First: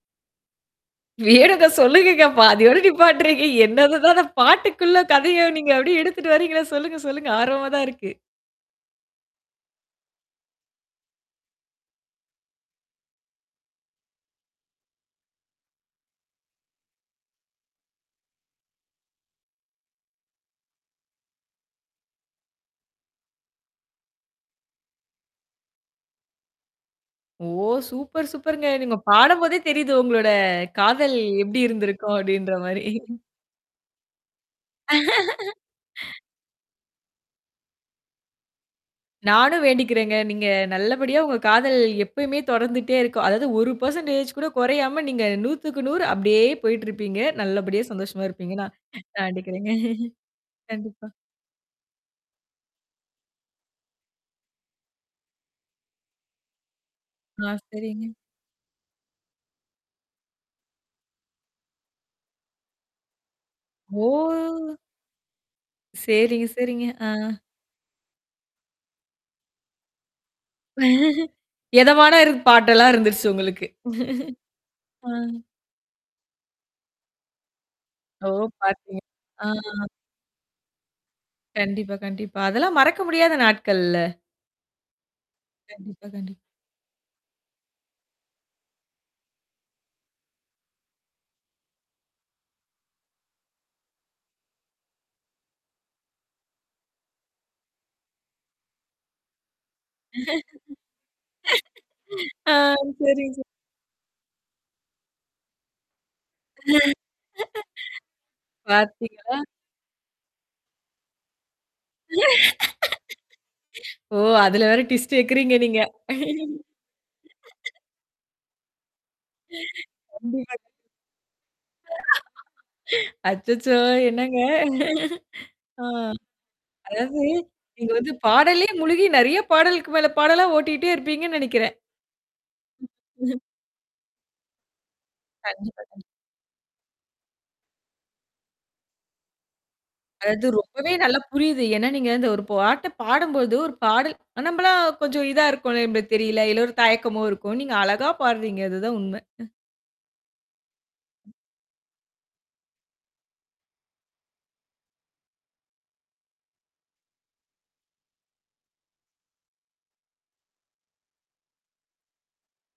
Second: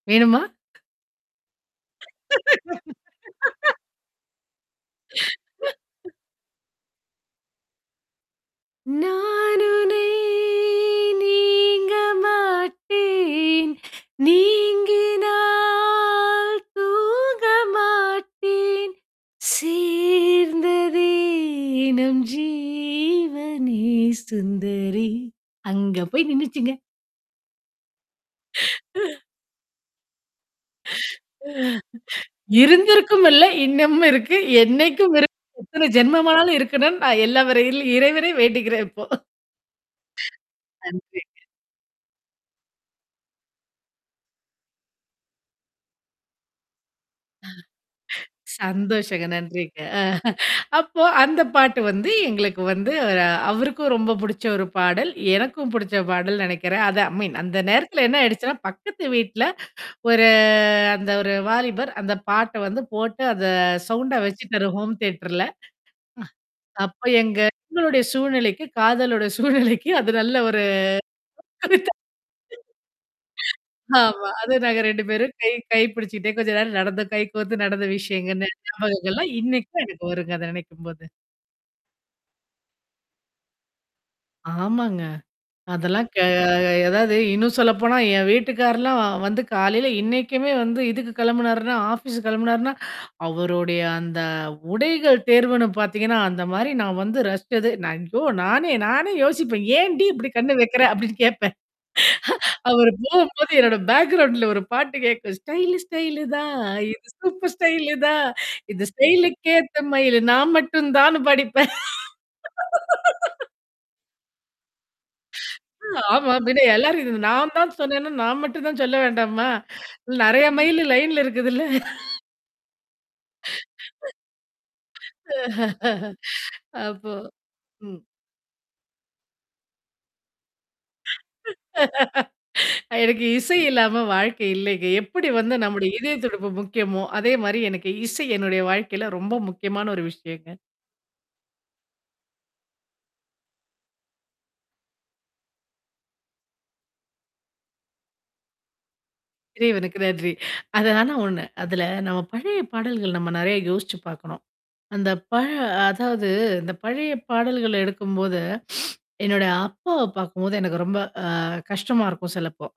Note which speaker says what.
Speaker 1: வேணுமா?
Speaker 2: வேணுங்க சொல்லுங்கங்கப்பா, பாதியோட நீப்பாட்டுறீங்க என்னதுதான் அத பாட்டுக்குள்ள கதைய நீங்க அப்படியே எடுத்துட்டு வரீங்களா சொல்லுங்க, சொல்லுங்க. ஆர்வமா தான் இருக்கு.
Speaker 1: நானுனை நீங்க மாட்டேன், நீங்கினால் தூங்க மாட்டேன் சேர்ந்ததே நம் ஜீவனே சுந்தரி, அங்க போய் நின்னுச்சுங்க.
Speaker 2: ஓ! சூப்பர், சூப்பர்ங்க. நீங்க
Speaker 1: ஆ.
Speaker 2: பாடும்போதே தெரியுது, உங்களோட காதல்
Speaker 1: ஆ,
Speaker 2: எப்படி இருந்திருக்கும்? அப்படின்ற மாரி.
Speaker 1: இருந்திருக்கும் இல்ல, இன்னமும் இருக்கு, என்னைக்கும் இருக்கு. எத்தனை ஜென்மமானாலும் இருக்கணும்னு, நான் எல்ல வல்ல இறைவனை வேண்டிகிறேன் இப்போ,
Speaker 2: நானும் வேண்டிக்கிறேங்க. நீங்க நல்லபடியா
Speaker 1: நன்றிங்க.
Speaker 2: உங்க காதல் எப்பயுமே தொடர்ந்துட்டே இருக்கு. அதாவது 1% கூட குறையாம, நீங்க 100க்கு 100 அப்படியே போயிட்டுருப்பீங்க.
Speaker 1: ஆ,
Speaker 2: நல்லபடியா சந்தோஷமா இருப்பீங்கன்னா, நான்
Speaker 1: சந்தோஷங்க.
Speaker 2: வேண்டிக்கிறேங்க.
Speaker 1: நன்றிங்க. ஆ, அப்போ
Speaker 2: கண்டிப்பா.
Speaker 1: அந்த பாட்டு வந்து எங்களுக்கு வந்து, அவருக்கும் ரொம்ப புடிச்ச ஒரு பாடல், எனக்கும் புடிச்ச பாடல், நெனைக்கிறேன். அத அ மீன்
Speaker 2: ஆ,
Speaker 1: அந்த நேரத்தல
Speaker 2: செரிங்க.
Speaker 1: என்ன ஆயிடுச்சுன்னா, பக்கத்து வீட்ல ஒரு அந்த ஒரு வாலிபர் அந்த பாட்ட வந்து போட்டு, அத சவுண்டா வெச்சுட்டாரு
Speaker 2: ஓ!
Speaker 1: ஹோம் தியேட்டர்ல.
Speaker 2: சேரிங்க,
Speaker 1: ஆ,
Speaker 2: செரிங்க.
Speaker 1: அப்ப
Speaker 2: ஆ.
Speaker 1: எங்க என்னோடைய சூழ்நிலைக்கு, காதலோட சூழ்நிலைக்கு அது நல்ல ஒரு [unintelligible] ஆ, அதுக்கு
Speaker 2: எதமான ஒரு பாட்டெல்லாம் இருந்துருச்சு உங்களுக்கு.
Speaker 1: ஆமா, அது நாங்க 2
Speaker 2: ஆ.
Speaker 1: பேரும் கை கை பிடிச்சுட்டே, கொஞ்சம் நேரம் நடந்தம் கை கோரத்து நடந்தம்
Speaker 2: ஓ!
Speaker 1: விஷயங்கன்னு
Speaker 2: பாத்தீங்க.
Speaker 1: ஞாபகங்கள்லாம்
Speaker 2: ஆ.
Speaker 1: இன்னைக்கும் எனக்கு வருங்க அத நினைக்கும்போது.
Speaker 2: கண்டிப்பா, கண்டிப்பா. அதெல்லாம் மறக்க முடியாத நாட்கள்ல்ல?
Speaker 1: ஆமாங்க. அதெல்லாம்
Speaker 2: கண்டிப்பா,
Speaker 1: க
Speaker 2: கண்டிப்
Speaker 1: எததாவது இன்னும் சொல்லப்போனா, என் வீட்டுக்கார்லாம் வந்து காலையில இன்னைக்குமே வந்து இதுக்கு கிளம்புனாருன்னா, ஆபீஸ் கிளம்புனாருன்னா, அவருடைய அந்த உடைகள் தேர்வுன்னு பாத்தீங்கன்னா, அந்த மாரி நான் வந்து ரஸ்சது, நான் ஐயோ! நானே, நானே யோசிப்பேன். "ஏன் டி இப்படி கண்ணு வைக்கிற?" அப்டின்னு கேப்பேன்.
Speaker 2: ஆ.
Speaker 1: அவரு
Speaker 2: செரிங்க, செரி.
Speaker 1: போகும்போது, என்னோட பேக்ரவுண்ட்ல ஒரு பாட்டு கேக்கும். ஸ்டைல ஸ்டைலு தான், இது சூப்பர் ஸ்டைலு தான், இது ஸ்டைலு
Speaker 2: பாத்தீங்களா.
Speaker 1: கேத்த மைலு நான் மட்டும் தான்னு பாடிப்பேன்.
Speaker 2: ஓ, அதுல வேற டிவிஸ்ட் வெக்கிறீங்க நீங்க.
Speaker 1: ஆமாம். பின்ன எல்லாரு இருந்து நான் தான் சொன்னேன்னா, நான் மட்டும் தான் சொல்ல வேண்டாமா? நெறைய
Speaker 2: கண்டிப்பா.
Speaker 1: மைலு, லைன்ல இருக்குதுல்ல.
Speaker 2: அச்சச்சோ! என்னங்க? ஆ,
Speaker 1: அப்போ.
Speaker 2: அதாவது, நீங்க
Speaker 1: ம்.
Speaker 2: வந்து பாடலே முழுகி நெறைய பாடலுக்கு மேல, பாடல ஓட்டிக்கிட்டே இருப்பீங்கன்னு நெனைக்கிறேன். ம்.
Speaker 1: எனக்கு இசை இல்லாம வாழ்க்கை இல்லைங்க. எப்படி வந்து
Speaker 2: கண்டிப்பா,
Speaker 1: நம்முடைய
Speaker 2: கண்டிப்
Speaker 1: இதய துடிப்பு முக்கியமோ, அதே மாரி எனக்கு, இசை என்னுடைய வாழ்க்கையில ரொம்ப முக்கியமான ஒரு
Speaker 2: அதாவது,
Speaker 1: விஷயங்க.
Speaker 2: ரொம்பவே நல்லா புரியுது. ஏன்னா, நீங்க இந்த ஒரு பாட்ட பாடும்போது, ஒரு பாடல் நம்மலாம் கொஞ்சம் இதா இருக்கோ, நம்பளுக்கு தெரியல. இல்ல, ஒரு தயக்கமோ இருக்கும். நீங்க அழகா பாடுறீங்க அதுதான் உண்மை.
Speaker 1: இறைவனுக்கு நன்றி. அதல, ஆனா ஒண்ணு. அதுல நம்ம பழைய பாடல்கள் நம்ம நெறைய யோசிச்சு பாக்கணும். அந்த பழ அதாவது, இந்த பழைய பாடல்கள எடுக்கும்போது, என்னோட அப்பாவ பாக்கும்போது, எனக்கு ரொம்ப ஆ, கஷ்டமா இருக்கும் சிலப்போ.